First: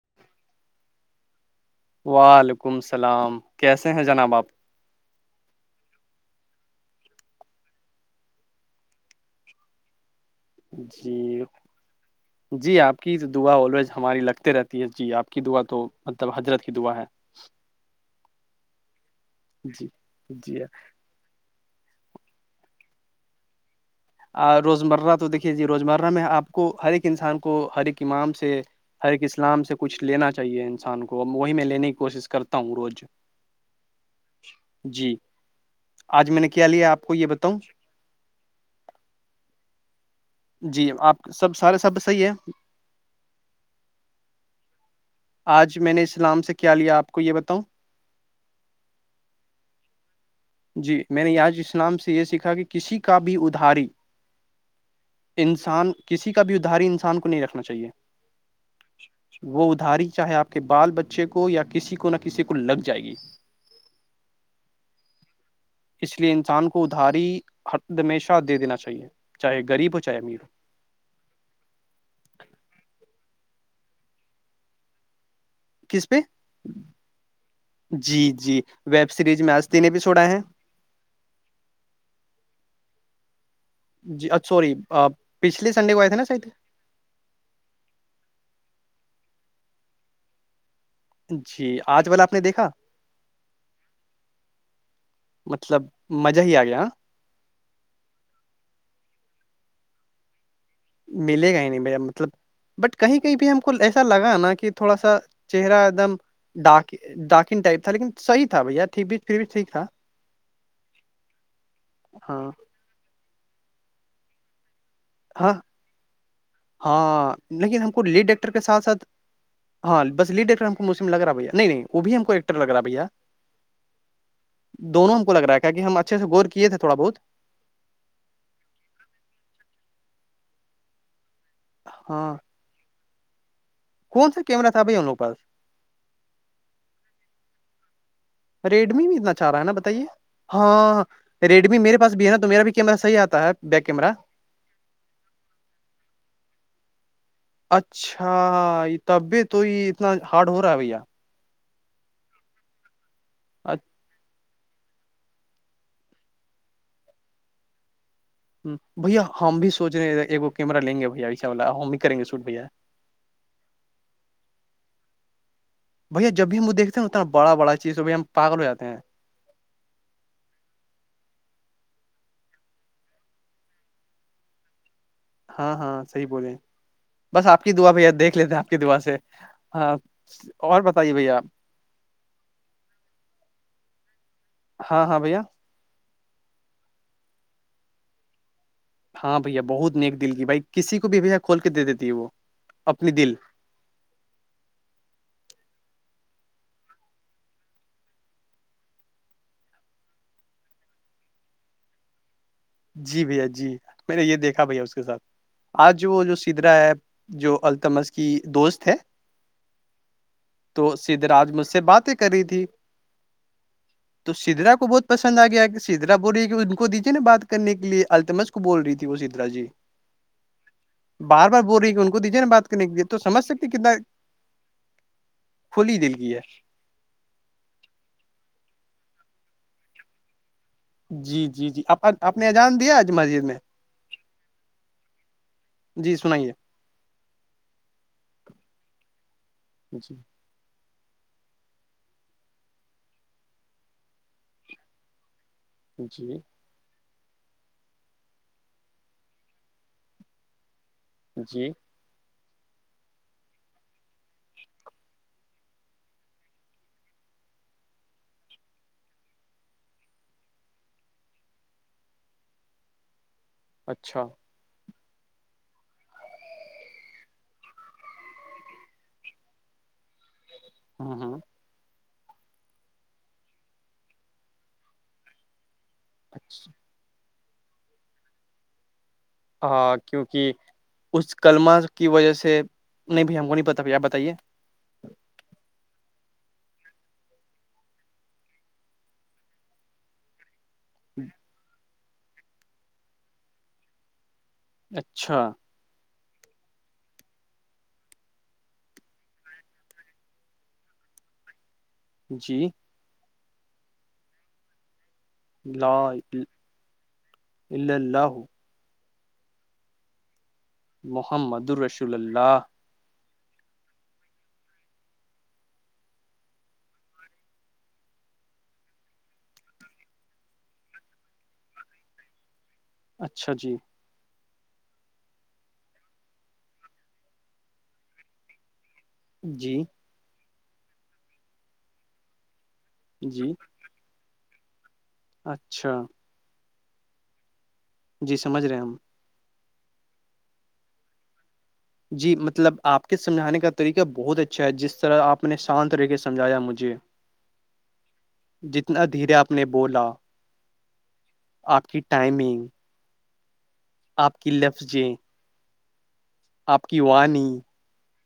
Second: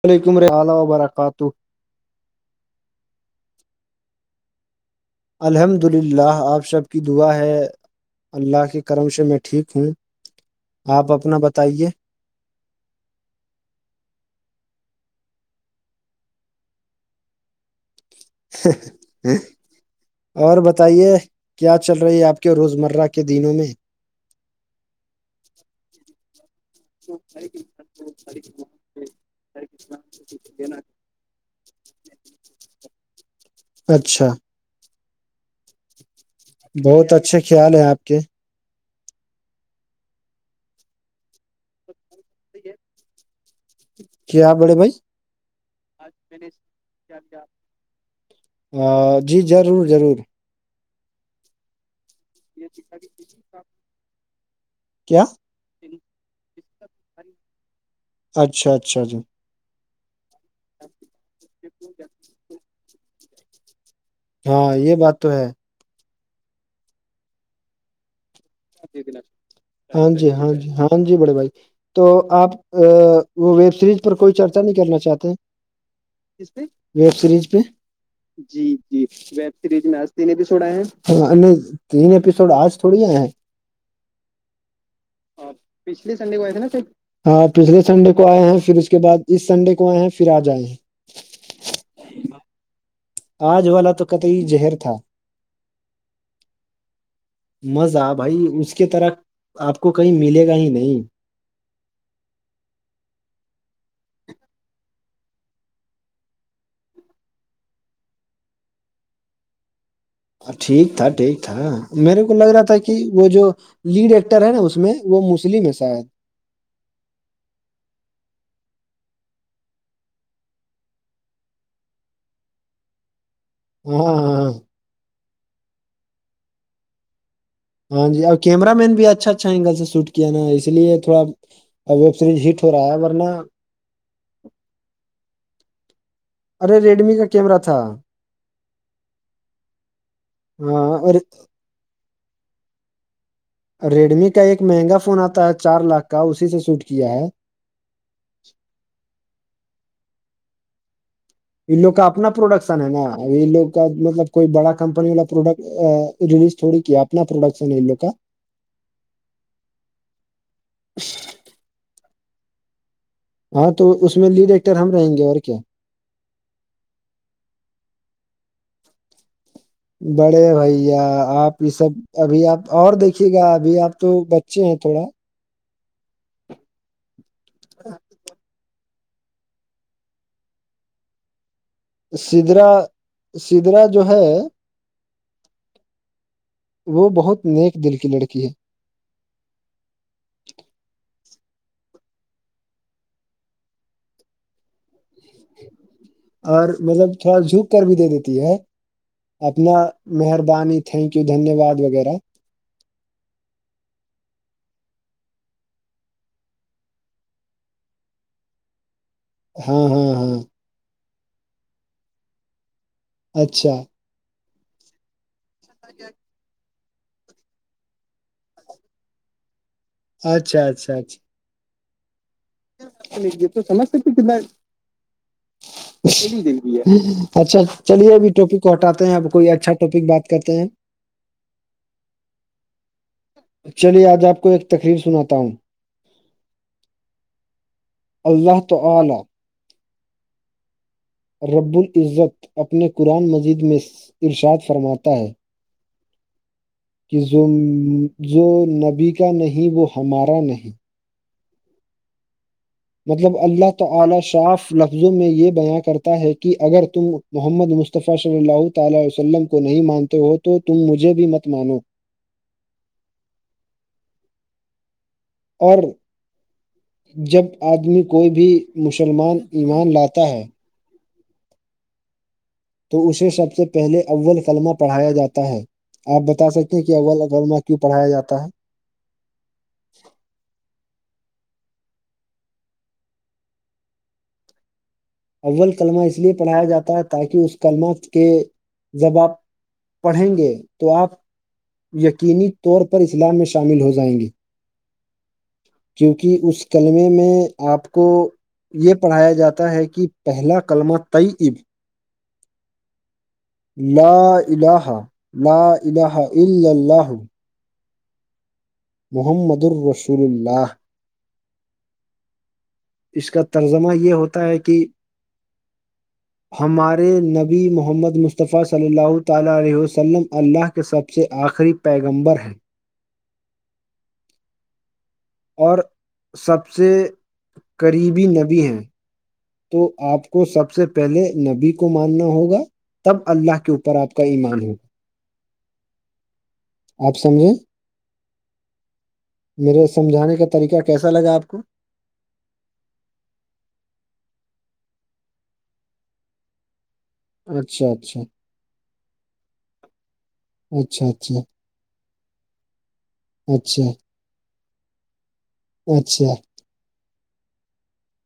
وعلیکم ر اللہ و برکاتہ وعلیکم السلام کیسے ہیں جناب آپ الحمد للہ آپ سب کی دعا ہے اللہ کے کرم سے میں ٹھیک ہوں آپ اپنا جی بتائیے جی آپ کی دعا آویز ہماری لگتے رہتی ہے جی آپ کی دعا تو مطلب حضرت کی دعا ہے [unintelligible] جی اور جی بتائیے کیا چل رہی ہے آپ کے روزمرہ کے دنوں میں آ روزمرہ تو دیکھیے جی روزمرہ میں آپ کو ہر ایک انسان کو ہر ایک امام سے ہر ایک اسلام سے کچھ لینا چاہیے انسان کو وہی میں لینے کی کوشش کرتا ہوں روز [unintelligible] اچھا جی آج میں نے کیا لیا آپ بہت کو یہ اچھے بتاؤں خیال ہیں آپ کے جی آپ سب سارے سب صحیح ہے کیا بڑے بھائی آج میں نے اسلام سے کیا لیا آپ کو یہ بتاؤں جی ضرور ضرور جی میں نے یاج اسلام سے یہ سیکھا کہ کسی کا بھی ادھاری کیا انسان کسی کا بھی ادھاری انسان کو نہیں رکھنا چاہیے اچھا اچھا جی وہ ادھاری چاہے آپ کے بال بچے کو یا کسی کو نہ کسی کو لگ جائے گی ہاں یہ بات تو ہے اس لیے انسان کو ادھاری ہر ہمیشہ دے دینا چاہیے چاہے غریب ہو ہاں چاہے جی امیر ہو ہاں جی ہاں جی بڑے بھائی تو آپ ویب سریز پر کوئی چرچا نہیں کرنا چاہتے ہیں کس پہ ویب سیریز پہ جی جی ویب سیریز میں آست نے بھی چھڑا ہیں تین ایپیسوڈ آج تھوڑی ہے ہیں جی ا سوری پچھلے سنڈے کو آئے تھے نا سید ہاں پچھلے سنڈے کو آئے ہیں پھر اس کے بعد اس سنڈے کو آئے ہیں پھر آج آئے ہیں جی آج وال آپ نے دیکھا آج والا تو کطعی زہر تھا مطلب مزہ ہی آ گیا مزہ بھائی اس کے طرح آپ کو کہیں ملے گا ہی نہیں ملے گا ہی نہیں بھیا مطلب بٹ کہیں کہیں بھی ہم کو ایسا لگا نا کہ تھوڑا سا چہرہ ایک دم ڈاکاک ڈاکن ٹائپ تھا لیکن صحی تھا بھیاٹیک بھیچ پھر بھی ٹھیک تھا ٹھیک تھا ٹھیک تھا میرے کو ہاں لگ رہا تھا کہ وہ جو لیڈ ایکٹر ہے نا اس میں وہ ہاں مسلم ہے شاید ہاں لیکن ہم کو لیڈ ڈیکٹر کے ساتھ ساتھ ہاں بس لیڈ ایکٹر ہم کو موسی لگ رہا بھیا نہیں وہ بھی ہم کو ایکٹر لگ رہا بھیا ہ ہ [unintelligible] [unintelligible] دونوں ہم کوگا ہے کہ ہم اچھے سے گورے تھڑا بہت ہاں جی اور کیمر مین بھی اچھا اچھا اینگل سے سوٹ کیا نا اس لیے تھوڑا اب ویب ہاں سیریز ہٹ ہو رہا ہے ورنہ کون سا کیما تھاھائی ان لووں پس ارے ریڈمی کا کیمرہ تھا ریڈمی میں اتنا چاہ رہا ہے نا بتائیے ہاں ریڈ میرے پاس بھی نا ما بھی کیمر صحی آتا ہے بیک کیمرہ ریڈمی کا ایک مہنگا فون آتا ہے چار لاکھ کا اسی سے شوٹ کیا ہے اچھا طبیعت تو ہی اتنا ہارڈ ہو رہا ہے بھیا ان لوگ کا اپنا پروڈکشن ہے نا ا یہ لوگ کا مطلب کوئی بڑا کمپنی والا پروڈکٹ ریلیز تھوڑی کیا اپنا پروڈکشن لو کا ہ بھیا ہم بھی سوچ رہے ہیں ایک کیمہ لیں گے بھیا اشا والا ہم بھی کریں گے سوٹ بھیا ہاں تو اس میں لیڈ ایکٹر ہم رہیں گے اور کیا بھیا جب بھی ہم وہ دیکتے ہیں اتنا بڑا بڑایزھائی ہم پال ہو جے ہیں بڑے بھیا آپ یہ سب ابھی آپ اور دیکھیے گا ابھی آپ تو بچے ہیں تھوڑا ہاں ہاں صحیح بولے بس آپ کی دعا بھیا دیکھ لیتے ہیں آپ کی دعا سے ہاں اور بتائیے بھیا سدرا سدرا جو ہے ہاں ہاں بھیا وہ بہت نیک دل کی لڑکی ہے ہاں بھیا بہت نیک دل کی بھائی کسی کو بھیہ کھول کے دے دیتی ہے وہ اپنی دل اور مطلب تھوڑا جھک کر بھی دے دیتی ہے اپنا مہربانی تھینک یو دھنیہ واد وغیرہ جی بھیا جی میں نے یہ دیکھا بھیا اس کے ساتھ آج وہ جو سدرا ہے جو التمز کی دوست ہے ہاں ہاں ہاں تو سدھ راج مجھ سے باتیں کر رہی تھی اچھا تو سدرا کو بہت پسند آ گیا کہ سدرا بولی کہ ان کو دیجیے نا بات کرنے کے لیے التمج کو بول رہی تھی وہ سترا جی اچھا اچھ اچھا بار بار ب رہی کہ ان کو دیجیےا بات تو سمجھ سکتی کتنا کھلی دل کی ہے اچھا چلیے ابھی ٹاپک کو ہٹاتے ہیں اب کوئی اچھا ٹاپک بات کرتے ہیں جی جی جی آپ نے اجان دیا آج مسجد میں چلیے آج آپ کو ایک تقریب سناتا ہوں جی سنائیے اللہ تعالی اچھا رب العزت اپنے قرآن مجید میں ارشاد فرماتا ہے جی کہ جو جو نبی کا نہیں وہ ہمارا نہیں جی مطلب اللہ تعالی شاف لفظوں میں یہ بیاں کرتا ہے کہ اگر تم محمد مصطفی صلی اللہ تعالی عیہ وسلم کو نہیں مانتے ہو تو تم مجھے بھی مت مانو اچھا اور جب آدمی کوئی بھی مسلمان ایمان لاتا ہے ہاں ہاں تو اسے سب سے پہلے اول قلمہ پڑھایا جاتا ہے آپ بتا اچھا سکتے ہیں کہ اول جب میں کیوں پڑایا جاتا ہے ہاں کیونکہ اس کلمہ کی وجہ سے نہیں بھی ہم کو نہیں پتا آپ بتائیے اول کلمہ اس لیے پڑھایا جاتا ہے تاکہ اس کلمہ کے باب پڑھیں گے تو آپ یقینی طور پر اسلام میں شامل ہو جائیں گے اچھا کیونکہ اس کلمے میں آپ کو یہ پڑھایا جاتا ہے کہ پہلا کلمہ طئی اب جی لا ال لا ال ال الل ل ہو محمد الرسول اللہ محمد الرس اللہ اس کا ترجمہ یہ ہوتا ہے کہ [inaudible] ہمارے نبی محمد مصطفی صلی اللہ تعالی علیہ وسلم اللہ کے سب سے آخری پیغمبر ہیں اچھا جی اور سب سے قریبی نبی ہیں جی تو آپ کو سب سے پہلے نبی کو ماننا ہوگا تب جی اللہ کے اوپر آپ کا ایمان ہوگ اچھا آپ سمجھیں جی سمجھ رہے ہیں ہم میرے سمجھانے کا طریقہ کیسا لگا آپ کو جی مطلب آپ کے سمجھانے کا طریقہ بہت اچھا ہے جس طرح آپ نے شانت رہ کے سمجھایا مجھے اچھا اچھا جتنا دھیرے آپ نے بولا اچھا اچھا آپ کی ٹائمنگ اچھا آپ کی لفظ جیں اچھا آپ کی وانی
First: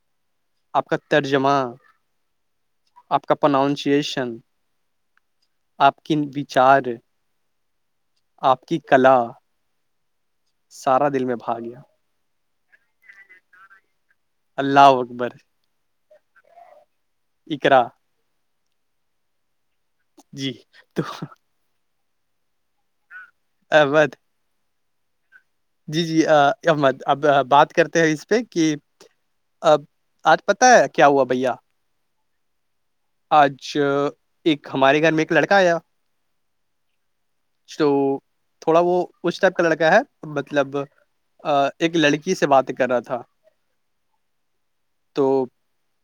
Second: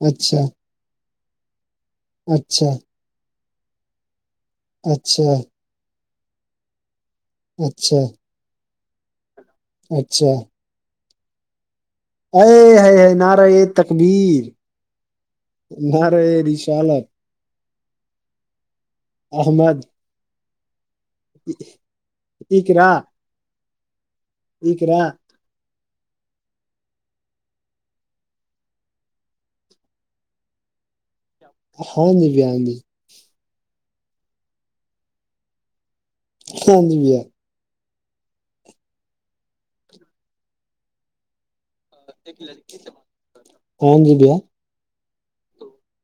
اچھا آپ کا ترجمہ اچھا آپ کا پرناؤنسیشن اچھا آپ ک وچار اچھا آپ کی کلا اچھا سارا دل میں بھا گیا ا ہ ہائے نہار ا تکبیر اللہ اکبر نہارے ر شالا اکرا احمد جی تو کیکرا ابد اکرا جی جی احمد اب بات کرتے ہیں اس پہ کہ اب آج پتہ ہے کیا ہوا بھیا ہاں جی بیی آج ایک ہمارے گھر میں ایک لڑکا آیا ہاں جی بھییاار تو تھوڑا وہ اس ٹائپ کا لڑکا ہے مطلب ایک لڑکی سے بات کر رہا تھا ہاں جی بھیا تو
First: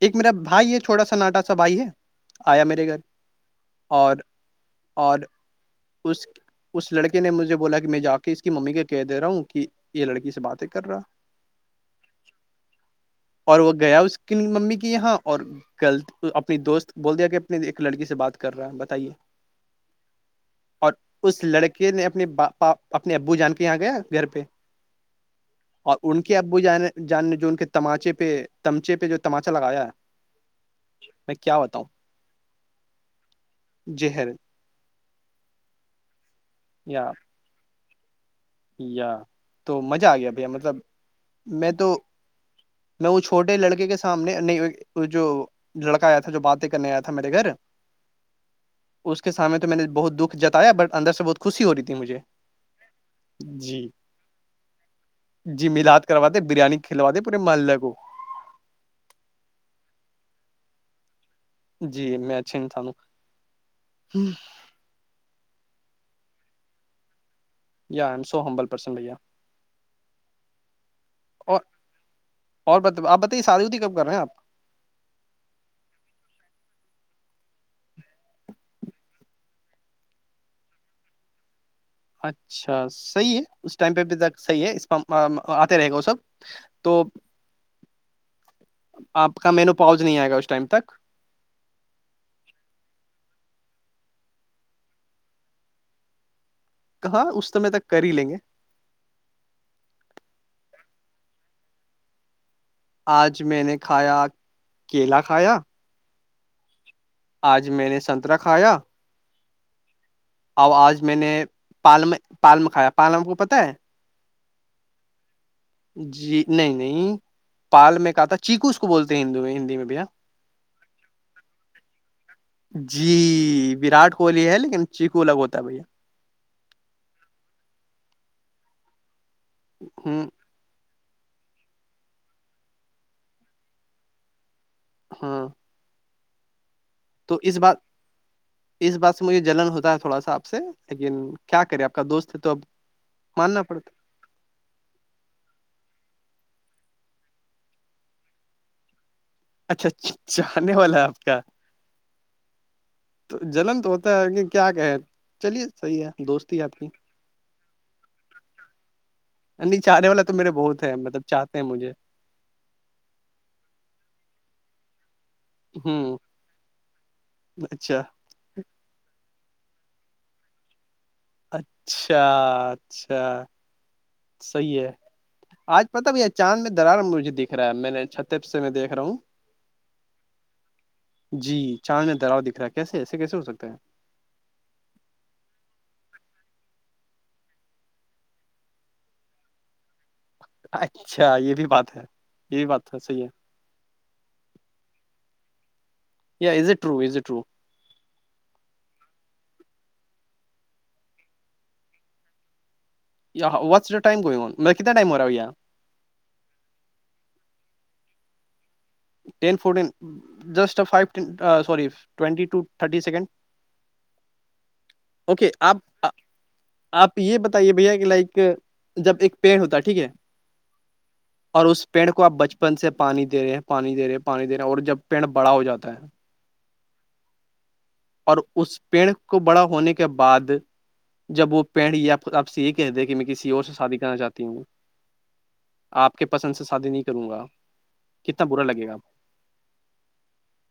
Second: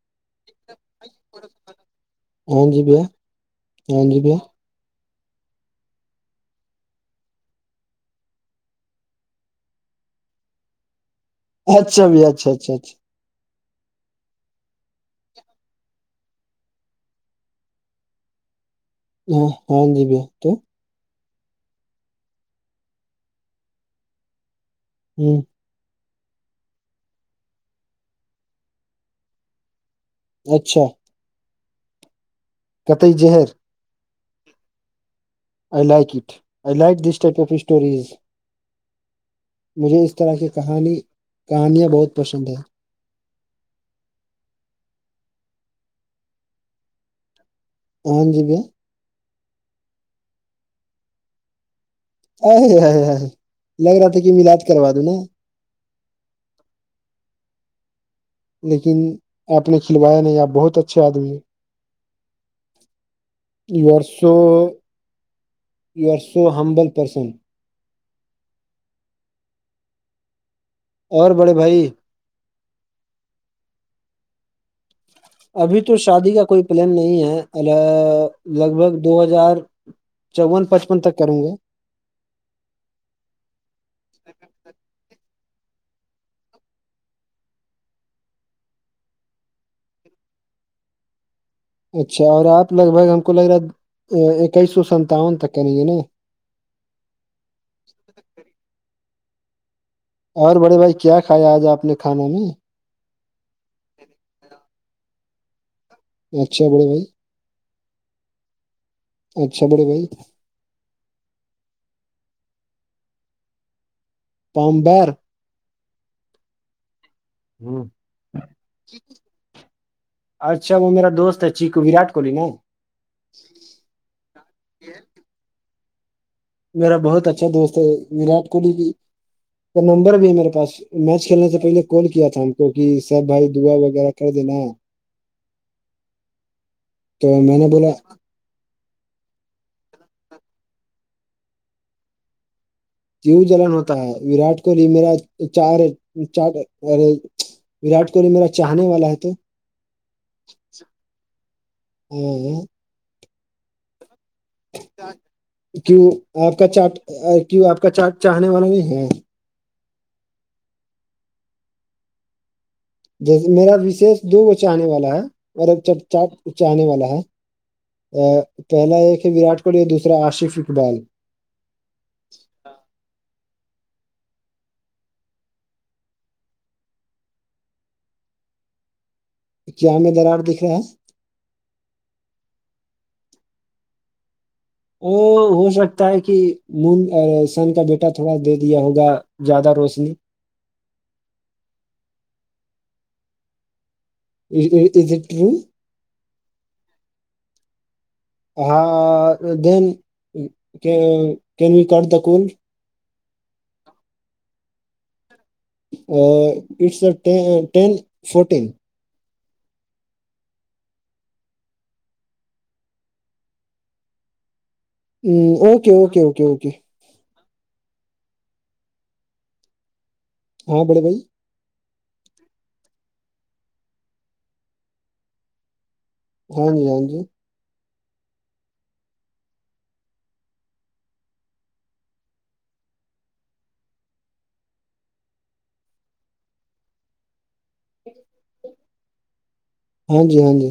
ایک میرا بھائی ہے چھوٹا سا ناٹا سا بھائی ہے آیا ہاں جی بھیا ہاں جی میرے گھر بھیا ہاں اور جی بھیا اور اس اس لڑکے نے مجھے بولا کہ میں جا کے اس کی ممی کے کہہ دے رہا ہوں کہ یہ لڑکی سے باتیں کر رہا اچھا بھ اچھا اچھا اچھا اور وہ گیا اس کی ممی کی یہاں اور کل اپنی دوست بول دیا کہ اپنی ایک لڑکی سے بات کر رہا ہے بتائیے ہاں ہاں دویہ تو اور اس لڑکے نے اپنےاا اپنے ابو جان کے یہاں گیا گھر پہ ہوں اور ان کے ابو جان جان نے جو ان کے تماچے پہ تمچے پہ جو تماچہ لگایا اچھا میں کیا بتاؤں کتئی ہر جہر آئی لائکٹ آ لائک یا دس ٹپ آ اسٹورز یا تو مجھے مزہ اس آ گیا طرح بھیا کی مطلب کہانی میں کہانیاں تو بہت پسند ہیں میں وہ چھوٹے لڑکے کے سامنے نہیں جو لڑکا آیا تھا جو باتیں کرنے آیا تھا میرے گھر ہاں جی بھیا اس کے سامنے تو میں نے بہت دکھ جتایا بٹ اندر سے بت خوش ہوی تھی مجھے ا ہ ہ جی لگ رہا تھا کہ ملاد کروا دوں نا جی ملاات کرواتے بریانی کھلواتے پورے محلے کو لیکن آپ نے کھلوایا نہیں آپ بہت اچھے آدمی ہیں جی میں اچھی تھ یو آر ہ so you are so humble person so ہبلسن بھیا اور بڑے بھائی اور ب آپ بتےادی ہوتی کب کر رہ ہیں آپ ابھی تو شادی کا کوئی پلان نہیں ہے ال لگ بھگ دو ہزار چون پچپن تک کروں گے اچھا صحیح ہے اس ٹائم پہ بھی صحیح ہے اس آتے رہے گا وہ سب تو آپ کا مینو پہنچ نہیں آئے گا اس ٹائم تک اچھا اور آپ لگ بھگ ہم کو لگ رہا ہے اکیس سو ستاون تک کریں گے نا کہاں اس سمے تک کر ہی لیں گے اور بڑے بھائی کیا کھائےیا آج آپ نے کھانا میں آج میں نے کھایا کیلا کھایا اچھا بولے بھائی آج میں نے سنترہ کھایا اچھا بڑے بھائی اب آج میں نے پالم پالم کھایا پالم کو پتاہ ہے پامبر جی نہیں نہیں ہ پال میں کہ تھا چیکو اس کو بولتے ہیں ہندو میں ہندی میں بھیا اچھا وہ میرا دوست ہے چ وراٹ کوہلی نا جی وراٹ کوہلی ہے لیکن چیکو الگ ہوتا ہے بھیا میرا بہت اچھا دوست ہے وراٹ کوہلی بھی کا نمبر ہ بھی ہے میرے پاس میچ کھیلنے سے پہلے کال کیا تھا ہم کو کہ سحب بھائی دعا وغیرہ کر دینا ہاں تو اس میں نے بات بولا اس بات سے مجھے جلن ہوتا ہے تھوڑا سا آپ سے لیکن کیا کرے آپ کا دوست ہے تو اب جیو ماننا جلن پڑتا ہوتا ہے وراٹ کوہلی میرا چار ارے وراٹ کوہلی میرا چاہنے والا ہے تو اچھاچ چاہنے والا ہے آپ کا تو جنلم تو ہوتا ہے آگے کی آپ کا چاٹ کی آپ کا چاٹ چاہنے والا نہیں ہے نہیں چارے والا تو میرے بہت ہے مطلب چاہتے ہیں مجھے جیس میرا وشیش دو بچ آنے والا ہے مطب چٹ ہوں چاٹ اچ آنے والا ہے اچھا ا پہلا ایک ہے وراٹ کوہلی اور دوسرا عصف اقبال اچھا اچھا صحیح ہے آج پت بھیا چاند میں درار مجے دکھ رہا ہے میں نے چھتر سے میں دیک رہا ہوں کیا ہمیں درار دکھ رہا ہے جی چاند میں دراؤ دکھ رہا ہے کیسے ایسے کیسے ہو سکتا ہے ا ہو سکتا ہے کہ م سن کا بیٹا تھوڑا دے دیا ہوگا زیادہ روشنی اچھا یہ بھی بات ہے یہ بھی باتا صحیح ہے ٹ یا is it row is it row ہاں دین کین وی کر د کول یہاں وات جو ٹائم گ کو گ مط کت ائمارا گیا ٹس ٹین فٹیین فٹ س اوکے آپ آپ یہ بتائیے بھیا کہ لائک جب ایک پیڑ ہوتا ٹھیک ہے ہاں بولے بھائی اور اس پیڑ کو آپ بچپن سے پانی دے رہے ہیں پانی دے رہے پانی دے رہے اور جب پیڑ بڑا ہو جاتا ہے ہاں جی ہاں جی اور اس پیڑ کو بڑا ہونے کے بعد جب وہ پیڑ یہ آپ سے یہ کہ د کہ میں کسی اور سے شادی کرنا چاہتی ہوں آپ کے پسند سے شادی نہیں کروں گا کتنا برا لگے گاپ ہاں جی ہاں جی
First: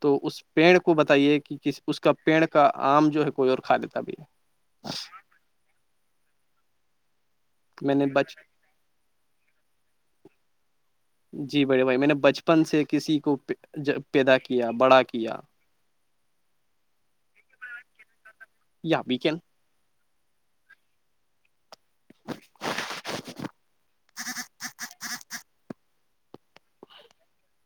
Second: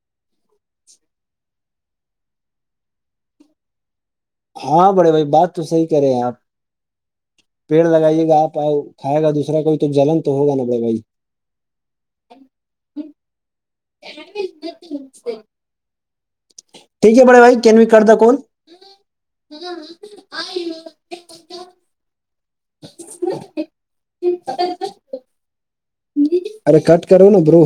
تو اس پیڑ کو بتا یہ کہ اس کا پیڑ کا آم جو ہے کوئی اور کھا لیتا بھی ہے ہاں بڑے بھائی بات تو صحی کرے ہیں آپ پیڑ میں نے لگائیے بچ گا آپ کھائے گا دوسرا کوئی تو جلن تو ہوگا نا ب بھائی جی بڑے بھائی میں نے بچپن سے کسی کو پیدا کیا بڑا کیا ٹھیک ہے بڑے بھائی کین بھی کرد کون یا بھییکن ہاں آئی ا ارے کٹ کر نا برو